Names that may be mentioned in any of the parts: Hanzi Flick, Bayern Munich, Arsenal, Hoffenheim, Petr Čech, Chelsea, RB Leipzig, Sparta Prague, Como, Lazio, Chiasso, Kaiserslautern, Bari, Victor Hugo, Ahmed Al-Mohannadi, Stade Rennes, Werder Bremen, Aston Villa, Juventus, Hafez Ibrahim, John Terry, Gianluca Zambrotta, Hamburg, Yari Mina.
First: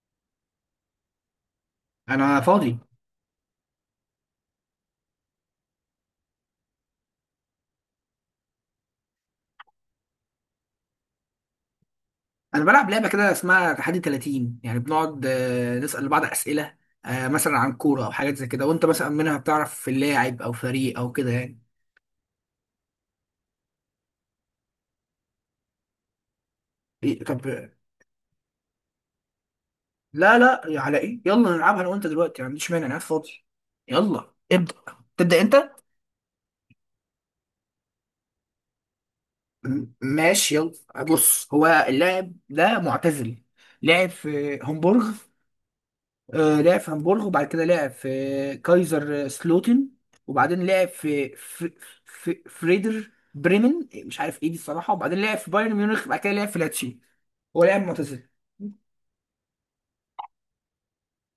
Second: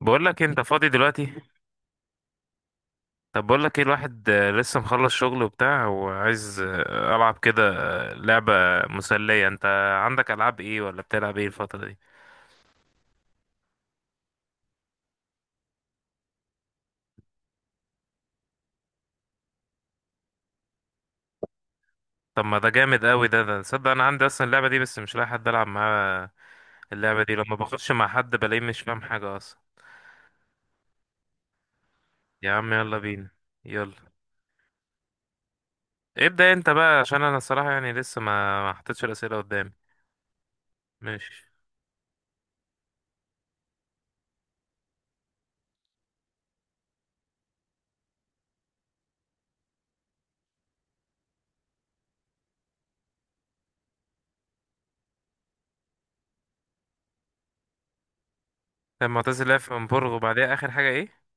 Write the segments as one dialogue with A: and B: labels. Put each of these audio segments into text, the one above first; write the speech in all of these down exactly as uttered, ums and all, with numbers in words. A: بقول لك انت فاضي دلوقتي.
B: انا فاضي.
A: طب بقول لك ايه الواحد، آه، لسه مخلص شغل وبتاع وعايز، آه، العب كده. آه، لعبة مسلية. انت عندك العاب ايه ولا بتلعب ايه الفترة دي؟
B: انا بلعب لعبه كده اسمها تحدي ثلاثين، يعني بنقعد آه، نسال بعض اسئله، آه، مثلا عن كوره او حاجات زي كده، وانت مثلا منها بتعرف اللاعب او فريق او كده يعني.
A: طب ما ده جامد قوي. ده ده تصدق، انا عندي اصلا اللعبة دي بس مش لاقي حد العب معاه. اللعبة
B: إيه
A: دي
B: طب،
A: لما بخش مع حد بلاقيه مش فاهم حاجة اصلا.
B: لا لا، على ايه، يلا نلعبها انا وانت دلوقتي. ما
A: يا
B: عنديش
A: عم
B: مانع، انا
A: يلا
B: قاعد
A: بينا،
B: فاضي.
A: يلا
B: يلا ابدا، تبدا انت.
A: ابدأ انت بقى عشان انا الصراحة يعني لسه ما ما حطيتش الأسئلة قدامي.
B: م- ماشي يلا.
A: ماشي.
B: بص، هو اللاعب ده معتزل، لعب في هومبورغ. آه، لعب في هامبورغ وبعد كده لعب في كايزر سلوتن، وبعدين لعب في في في فريدر بريمن، مش عارف ايه دي الصراحه، وبعدين لعب في بايرن ميونخ وبعد كده لعب في لاتشي. هو لاعب معتزل.
A: طب معتز لعب في امبورغ وبعديها اخر حاجة ايه؟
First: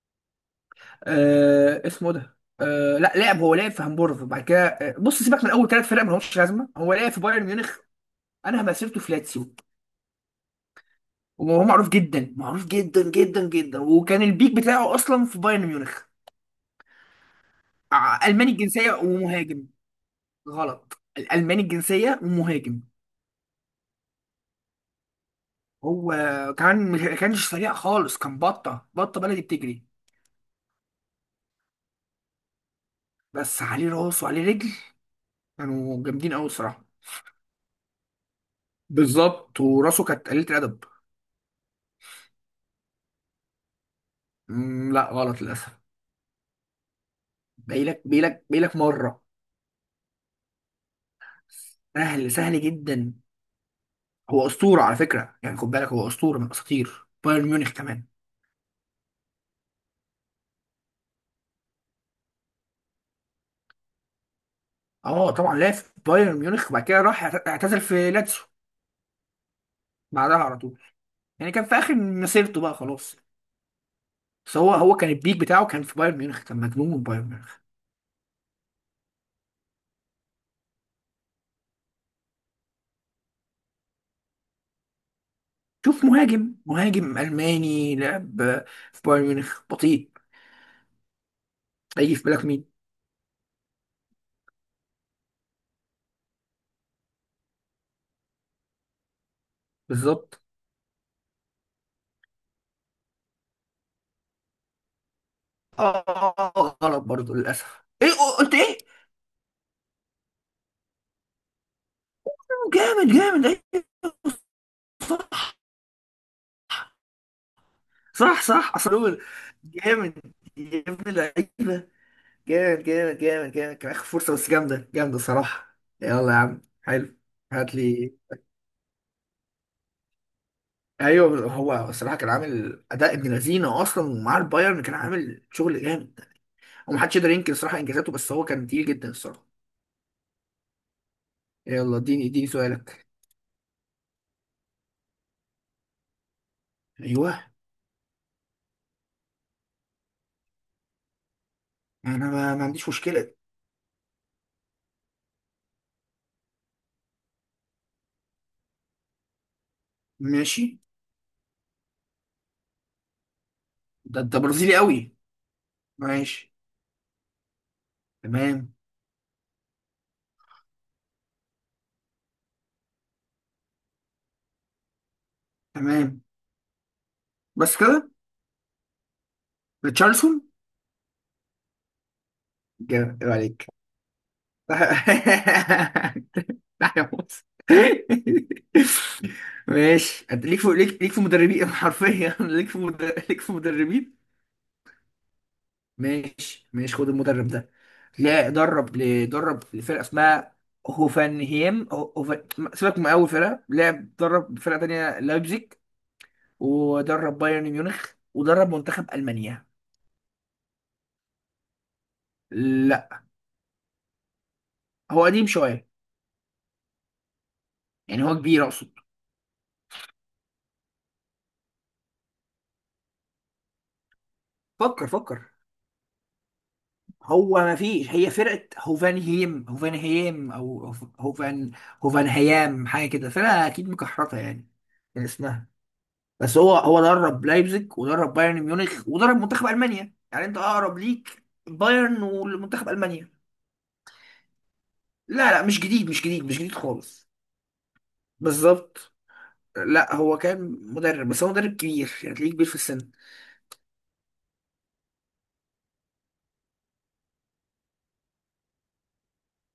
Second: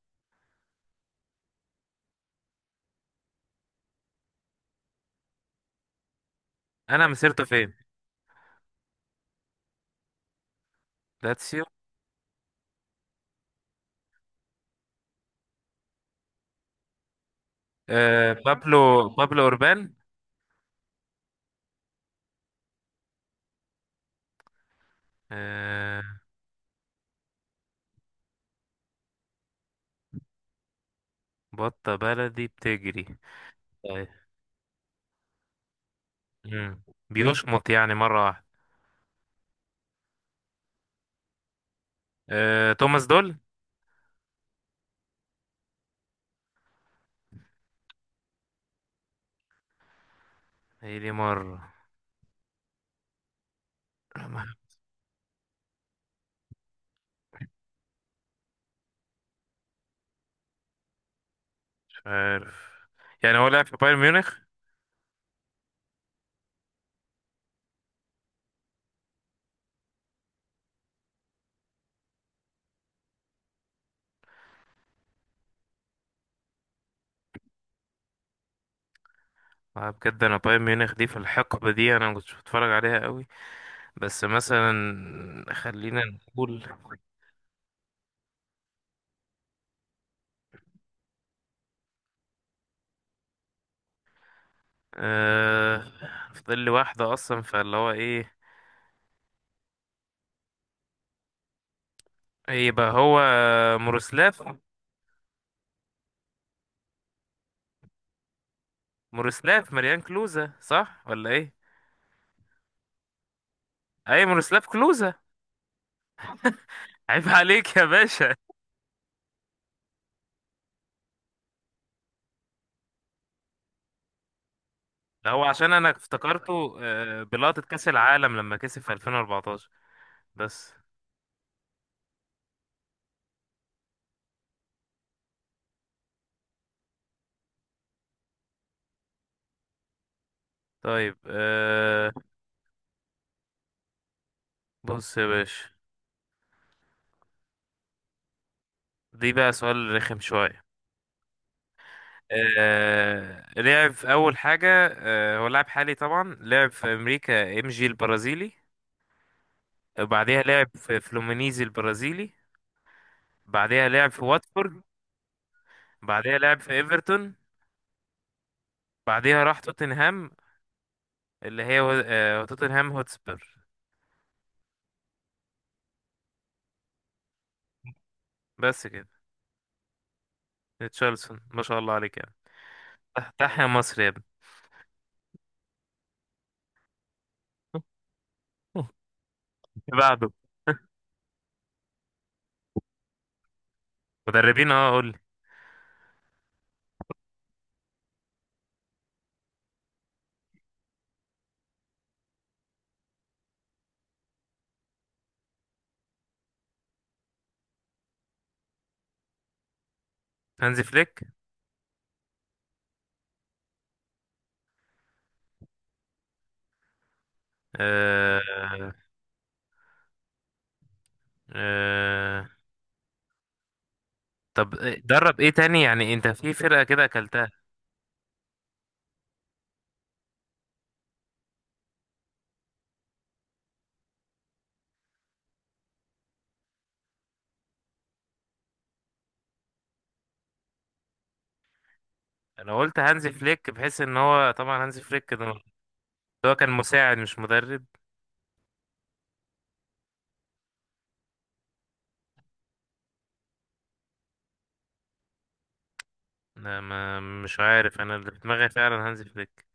B: آه اسمه ده، آه لا، لعب هو لعب في هامبورغ وبعد كده، آه، بص سيبك من اول ثلاث فرق ما لهمش لازمه، هو
A: انا
B: لعب في
A: مسيرته
B: بايرن
A: فين؟
B: ميونخ. انا مسيرته في لاتسيو، وهو
A: لاتسيو.
B: معروف جدا، معروف جدا جدا جدا، وكان البيك بتاعه اصلا في بايرن ميونخ. ع-
A: آه،
B: الماني الجنسيه
A: بابلو بابلو
B: ومهاجم.
A: أوربان.
B: غلط، الألماني الجنسية ومهاجم.
A: آه،
B: هو كان ما كانش سريع خالص، كان بطة بطة بلدي بتجري،
A: بطة بلدي بتجري.
B: بس عليه
A: طيب.
B: راس وعليه رجل. كانوا جامدين أوي
A: مم.
B: الصراحة.
A: بيشمط يعني مرة واحدة.
B: بالظبط، وراسه كانت قليلة الأدب.
A: آه، توماس دول.
B: مم، لا غلط للأسف. باقيلك باقيلك باقيلك مرة.
A: هي دي مرة.
B: سهل سهل جدا. هو أسطورة على فكرة، يعني خد بالك، هو أسطورة من الأساطير بايرن ميونخ كمان.
A: مش عارف. يعني هو لعب في بايرن ميونخ.
B: اه طبعا لعب في بايرن ميونخ وبعد كده راح اعت- اعتزل في لاتسيو بعدها على طول، يعني كان في آخر مسيرته بقى خلاص، بس هو هو كان البيك بتاعه كان في بايرن ميونخ، كان مجنون من بايرن ميونخ.
A: آه، بجد أنا بايرن ميونخ دي في الحقبة دي أنا ما كنتش بتفرج عليها قوي. بس مثلا خلينا
B: شوف، مهاجم
A: نقول.
B: مهاجم ألماني لعب في بايرن ميونخ، بطيء، هيجي في بالك مين؟
A: آه، فاضل لي واحدة أصلا فاللي هو إيه؟
B: بالظبط.
A: إيه يبقى هو؟ مورسلاف
B: اه غلط برضه للأسف. ايه، قلت ايه؟
A: مورسلاف مريان كلوزة صح ولا إيه؟
B: جامد جامد، ايه؟
A: أي مورسلاف كلوزة. عيب عليك يا باشا.
B: صح صح، اصل هو جامد يا ابن اللعيبة. جامد جامد جامد جامد، كان آخر فرصة بس جامدة جامدة
A: ده هو عشان
B: صراحة.
A: انا
B: يلا يا عم
A: افتكرته
B: حلو،
A: آه، بلقطة
B: هات
A: كأس
B: لي.
A: العالم لما كسب في ألفين وأربعتاشر. بس.
B: ايوه، هو الصراحة كان عامل أداء ابن لذينة أصلا، ومع البايرن كان عامل شغل جامد. هو محدش يقدر ينكر الصراحه انجازاته، بس هو كان تقيل جدا الصراحه.
A: طيب،
B: يلا
A: آه،
B: اديني اديني سؤالك.
A: بص يا باشا،
B: ايوه،
A: دي بقى سؤال رخم شوية.
B: انا ما, ما عنديش مشكله.
A: آه، لعب في أول حاجة. آه، هو لاعب حالي طبعا لعب في أمريكا ام جي البرازيلي. وبعديها
B: ماشي.
A: لعب في فلومينيزي البرازيلي. بعديها لعب
B: ده
A: في
B: انت برازيلي
A: واتفورد.
B: قوي.
A: بعديها
B: ماشي.
A: لعب في ايفرتون.
B: تمام.
A: بعديها راح توتنهام، اللي هي آه، توتنهام هوتسبير.
B: تمام. بس كده؟
A: بس كده.
B: ريتشارلسون.
A: تشارلسون، ما شاء الله عليك.
B: جامد، عيب
A: افتح
B: عليك.
A: يا مصر يا ابني.
B: لا يا موسى.
A: اللي
B: ماشي،
A: بعده
B: انت ليك في، ليك ليك في مدربين حرفيا. ليك في مدر... ليك في مدربين.
A: مدربين، اه قول لي.
B: ماشي ماشي، خد المدرب ده. لا درب، ل- درب فرقه اسمها هوفنهيم، هو- هوفن... سيبك من اول فرقه لعب، درب فرقه تانية لايبزيج، ودرب بايرن ميونخ، ودرب منتخب المانيا.
A: هانزي فليك؟
B: لا، هو قديم شويه، يعني هو كبير اقصد.
A: آه. آه، طب إيه-
B: فكر
A: درب ايه
B: فكر.
A: تاني يعني انت في فرقة كده اكلتها.
B: هو ما فيش، هي فرقه هوفنهيم هوفنهيم او هوف- هوفن هوفنهيام حاجه كده، فرقه اكيد مكحرته يعني من اسمها، بس هو هو درب لايبزيج ودرب بايرن ميونخ ودرب منتخب المانيا، يعني انت اقرب ليك بايرن
A: لو
B: والمنتخب
A: قلت هانزي
B: المانيا.
A: فليك بحيث ان هو طبعا هانزي فليك ده،
B: لا لا، مش جديد مش جديد
A: ده هو
B: مش
A: كان
B: جديد
A: مساعد
B: خالص.
A: مش مدرب.
B: بالظبط. لا هو كان مدرب، بس هو مدرب كبير، يعني تلاقيه كبير في السن.
A: لا ما مش عارف، انا اللي في دماغي فعلا هانزي فليك.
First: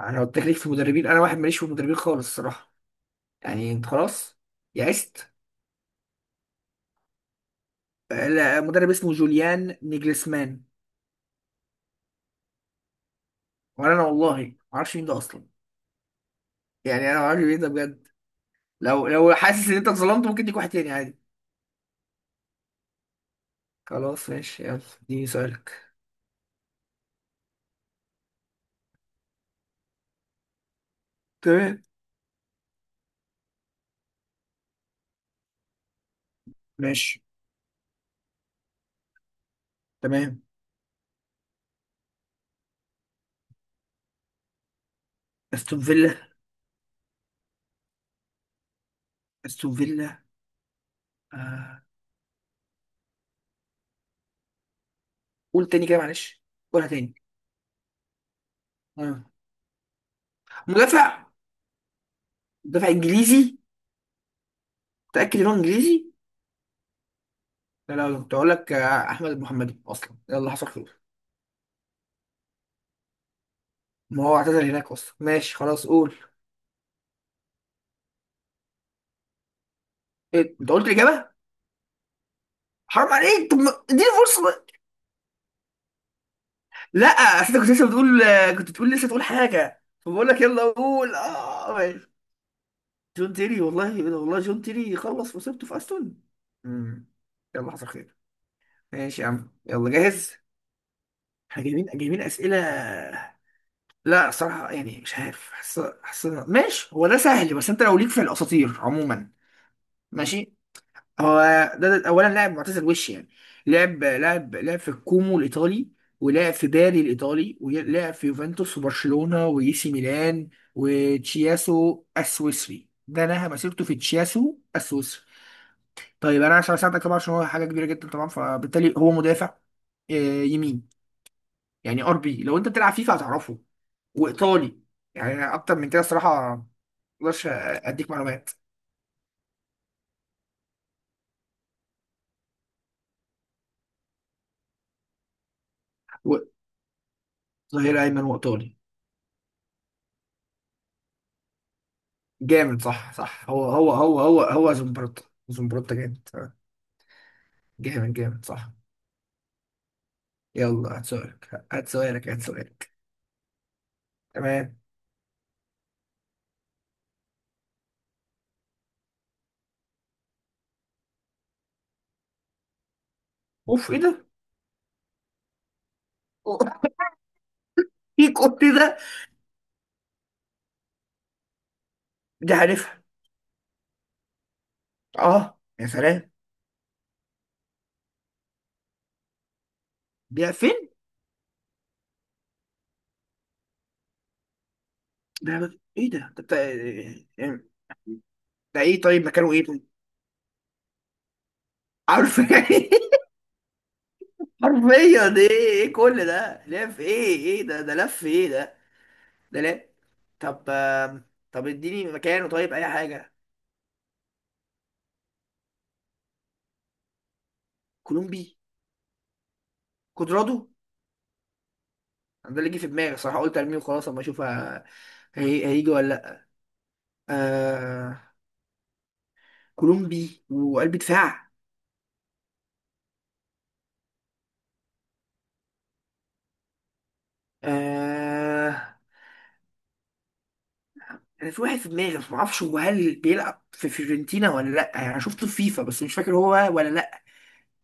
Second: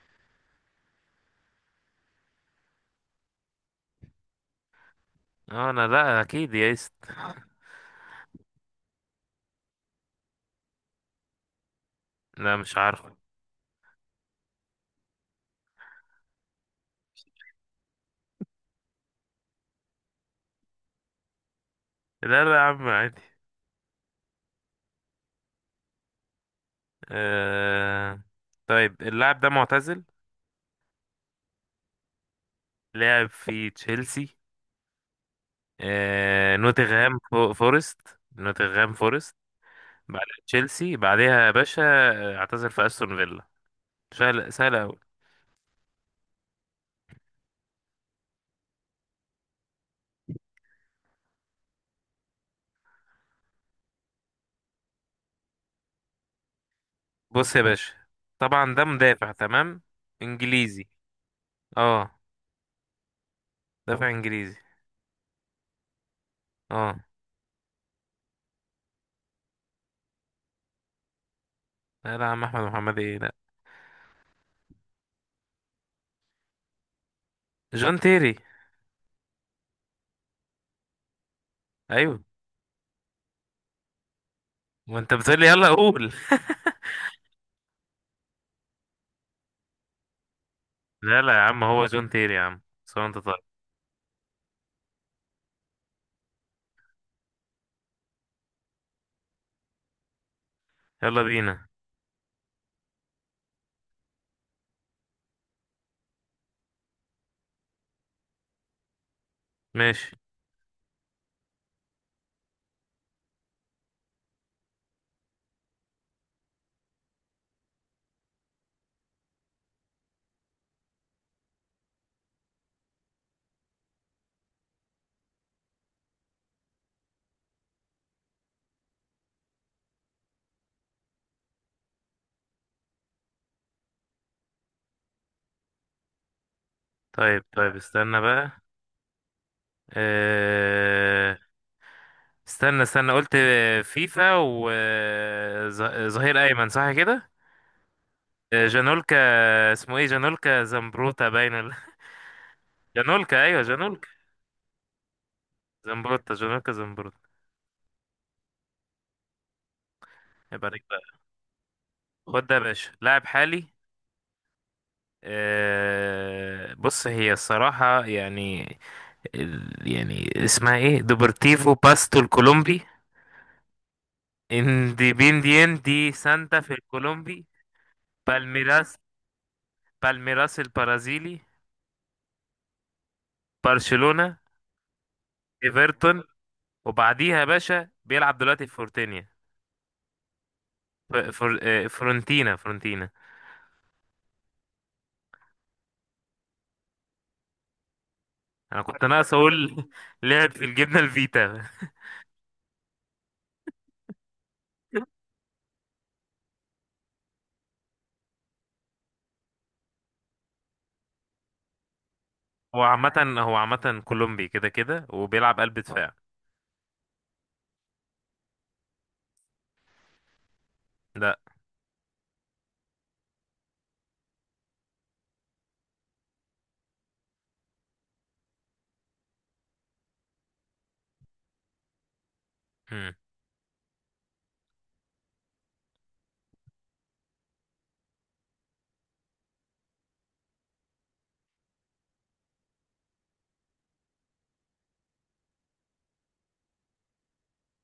B: انا قلت لك ليك في المدربين، انا واحد ماليش في المدربين خالص الصراحه. يعني انت خلاص يئست.
A: اه انا لا اكيد يا ايست.
B: لا، مدرب اسمه جوليان نيجلسمان.
A: لا مش عارفه.
B: وانا أنا والله ما اعرفش مين ده اصلا، يعني انا ما اعرفش مين ده بجد. لو لو حاسس ان انت اتظلمت، ممكن تيجي واحد تاني عادي.
A: لا لا يا عم عادي.
B: خلاص ماشي، يلا اديني سؤالك.
A: آه، طيب اللاعب ده معتزل.
B: تمام.
A: لعب في تشيلسي، آه، نوتنغهام
B: ماشي.
A: فو- فورست. نوتنغهام فورست. بعد
B: تمام.
A: تشيلسي بعدها يا باشا آه، اعتزل في استون فيلا. سهل سهل أوي.
B: استون فيلا، استون فيلا. آه. قول تاني كده معلش، قولها تاني.
A: بص يا باشا، طبعا ده
B: آه.
A: مدافع تمام. انجليزي.
B: مدافع
A: اه.
B: مدافع انجليزي؟
A: دافع انجليزي.
B: متأكد ان هو انجليزي؟
A: اه.
B: لا لا لا، كنت اقول لك آه، احمد المحمدي اصلا، يلا حصل خير.
A: لا لا يا عم احمد محمد ايه لا.
B: ما هو اعتزل هناك اصلا، ماشي خلاص قول.
A: جون تيري.
B: إيه؟ انت قلت الاجابه،
A: ايوه.
B: حرام عليك، طب ما- اديني فرصه بقى.
A: ما انت بتقول لي يلا قول.
B: لا، اصل انت كنت لسه بتقول آه، كنت بتقول لسه تقول حاجه، فبقول لك يلا قول،
A: لا لا يا عم
B: اه
A: هو جون
B: ماشي.
A: تيري يا عم، سواء انت،
B: جون
A: طيب.
B: تيري، والله والله جون تيري خلص وسبته في استون. مم. يلا حصل خير. ماشي يا عم، يلا جاهز.
A: يلا
B: احنا
A: بينا.
B: جايبين جايبين اسئله. لا صراحه يعني مش عارف، حاسس حاسس ماشي هو ده سهل، بس انت لو ليك في الاساطير عموما.
A: ماشي.
B: ماشي. هو ده, ده اولا لاعب معتزل وش يعني. لعب لعب لعب في الكومو الايطالي، ولعب في باري الايطالي، ولعب في يوفنتوس وبرشلونه واي سي ميلان وتشياسو السويسري. ده نهى مسيرته في تشياسو السويسري. طيب انا عشان اساعدك طبعا، عشان هو حاجه كبيره جدا طبعا، فبالتالي هو مدافع، آه، يمين. يعني ار بي، لو انت بتلعب فيفا هتعرفه، وايطالي. يعني أنا اكتر من كده الصراحه
A: طيب
B: مقدرش
A: طيب
B: اديك
A: استنى بقى.
B: معلومات.
A: آه... استنى استنى قلت فيفا وظهير
B: و-
A: ايمن صح كده؟
B: ظهير ايمن وايطالي.
A: جانولكا. اسمه ايه جانولكا زمبروتا باين ولا-
B: جامد صح
A: جانولكا
B: صح،
A: ايوه
B: هو هو
A: جانولكا
B: هو هو هو زمبروتا زمبروتا جامد.
A: زمبروتا.
B: آه،
A: جانولكا زمبروتا.
B: جامد جامد صح.
A: يبقى عليك
B: يلا
A: بقى.
B: هات سؤالك هات سؤالك هات
A: خد ده يا باشا
B: سؤالك.
A: لاعب حالي.
B: تمام.
A: آه، بص هي الصراحة يعني ال- يعني اسمها ايه دوبرتيفو باستو الكولومبي.
B: اوف ايه ده.
A: انديبينديان دي
B: أو-
A: سانتا في الكولومبي.
B: ايه كنت ده.
A: بالميراس. بالميراس البرازيلي.
B: دي عارفها.
A: برشلونة.
B: اه يا
A: ايفرتون.
B: سلام.
A: وبعديها يا باشا بيلعب دلوقتي في فورتينيا.
B: ده فين؟
A: ف- فر... آه، فرونتينا فرونتينا
B: ده ايه؟ ده ده بتاع- ده
A: انا
B: ايه
A: كنت
B: طيب،
A: ناقص
B: مكانه ايه
A: اقول
B: طيب،
A: لعب في الجبنه الفيتا.
B: عارف يعني. حرفيا ايه، ايه كل ده لف، ايه ايه ده ده لف ايه ده. ده لا. طب آم، طب اديني مكانه طيب،
A: هو
B: اي
A: عامه
B: حاجه.
A: هو عامه كولومبي كده كده وبيلعب قلب دفاع.
B: كولومبي، كودرادو.
A: لا.
B: أنا ده اللي جه في دماغي الصراحه، قلت ارميه وخلاص اما اشوف، ه- هي- هيجي ولا لا. آه كولومبي وقلب دفاع.
A: مم.
B: آه انا في واحد في دماغي بس ما اعرفش هو، هل بيلعب في فيورنتينا ولا لا، يعني انا شفته في فيفا بس مش فاكر هو ولا لا.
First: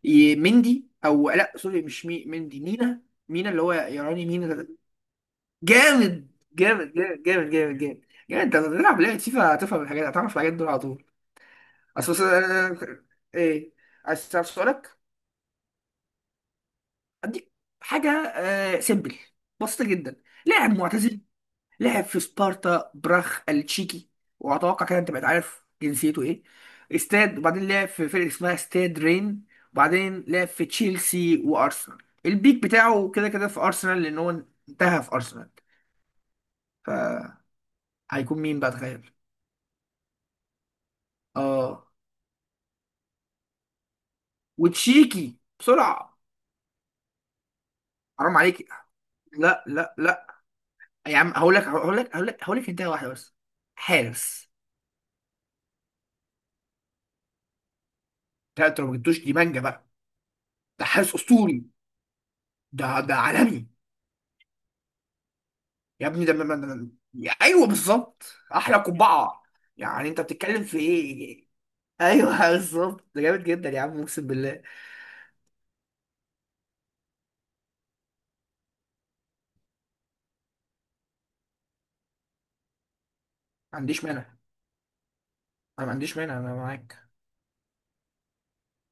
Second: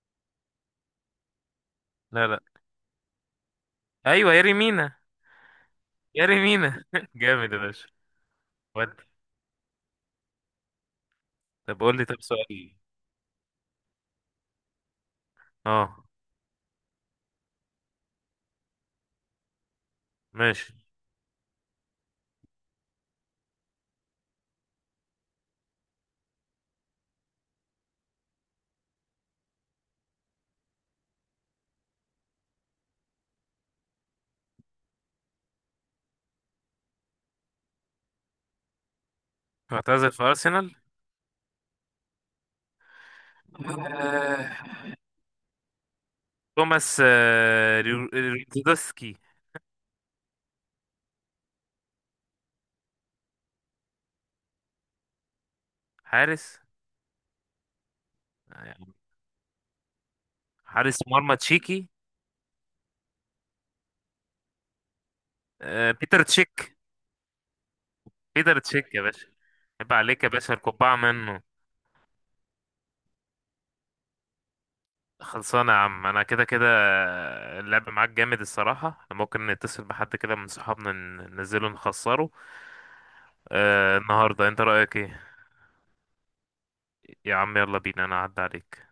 B: ي- مندي، او لا سوري مش مي
A: لا لا،
B: مندي، مينا. مينا اللي هو يراني
A: ايوه ياري
B: مينا.
A: مينا.
B: جامد
A: ياري مينا
B: جامد جامد جامد
A: جامد يا
B: جامد جامد.
A: باشا.
B: جامد، انت بتلعب
A: ودي.
B: لعبة فيفا هتفهم الحاجات، هتعرف الحاجات دول على طول.
A: طب قول لي
B: اصل
A: طب
B: بس،
A: سؤال.
B: آه، ايه، عايز تعرف سؤالك؟
A: اه.
B: اديك حاجة آه سيمبل، بسيطة جدا. لاعب
A: ماشي.
B: معتزل لعب في سبارتا براخ التشيكي، واتوقع كده انت بقيت عارف جنسيته ايه. استاد، وبعدين لعب في فرقة اسمها استاد رين، وبعدين لعب في تشيلسي وارسنال. البيك بتاعه كده كده في ارسنال، لان هو انتهى في ارسنال، فهيكون مين بقى، تخيل.
A: اعتزل في ارسنال.
B: اه،
A: آه.
B: وتشيكي بسرعه.
A: توماس آه، ريو-
B: حرام عليك،
A: ريزدوسكي.
B: لا لا لا يا عم، هقول لك هقول لك هقول لك هقول لك انتهى واحده بس، حارس.
A: حارس.
B: لا انت لو ما
A: يعني.
B: جبتوش دي مانجا بقى، ده
A: حارس
B: حارس
A: مرمى
B: اسطوري،
A: تشيكي.
B: ده ده عالمي،
A: آه،
B: يا
A: بيتر
B: ابني ده, ده, ده,
A: تشيك.
B: ده. يا- ايوه بالظبط.
A: فيدر
B: احلى
A: تشيك يا باشا.
B: قبعه،
A: عيب
B: يعني انت
A: عليك يا باشا،
B: بتتكلم في
A: القبعة منه.
B: ايه. ايوه بالظبط، ده جامد جدا يا عم اقسم بالله.
A: خلصانة يا عم أنا كده كده. اللعب معاك جامد الصراحة. ممكن نتصل بحد كده من صحابنا ن- ننزله نخسره
B: ما
A: آه
B: عنديش مانع،
A: النهاردة. أنت رأيك إيه؟
B: انا ما عنديش مانع، انا معاك.
A: يا عم يلا بينا أنا أعدي عليك.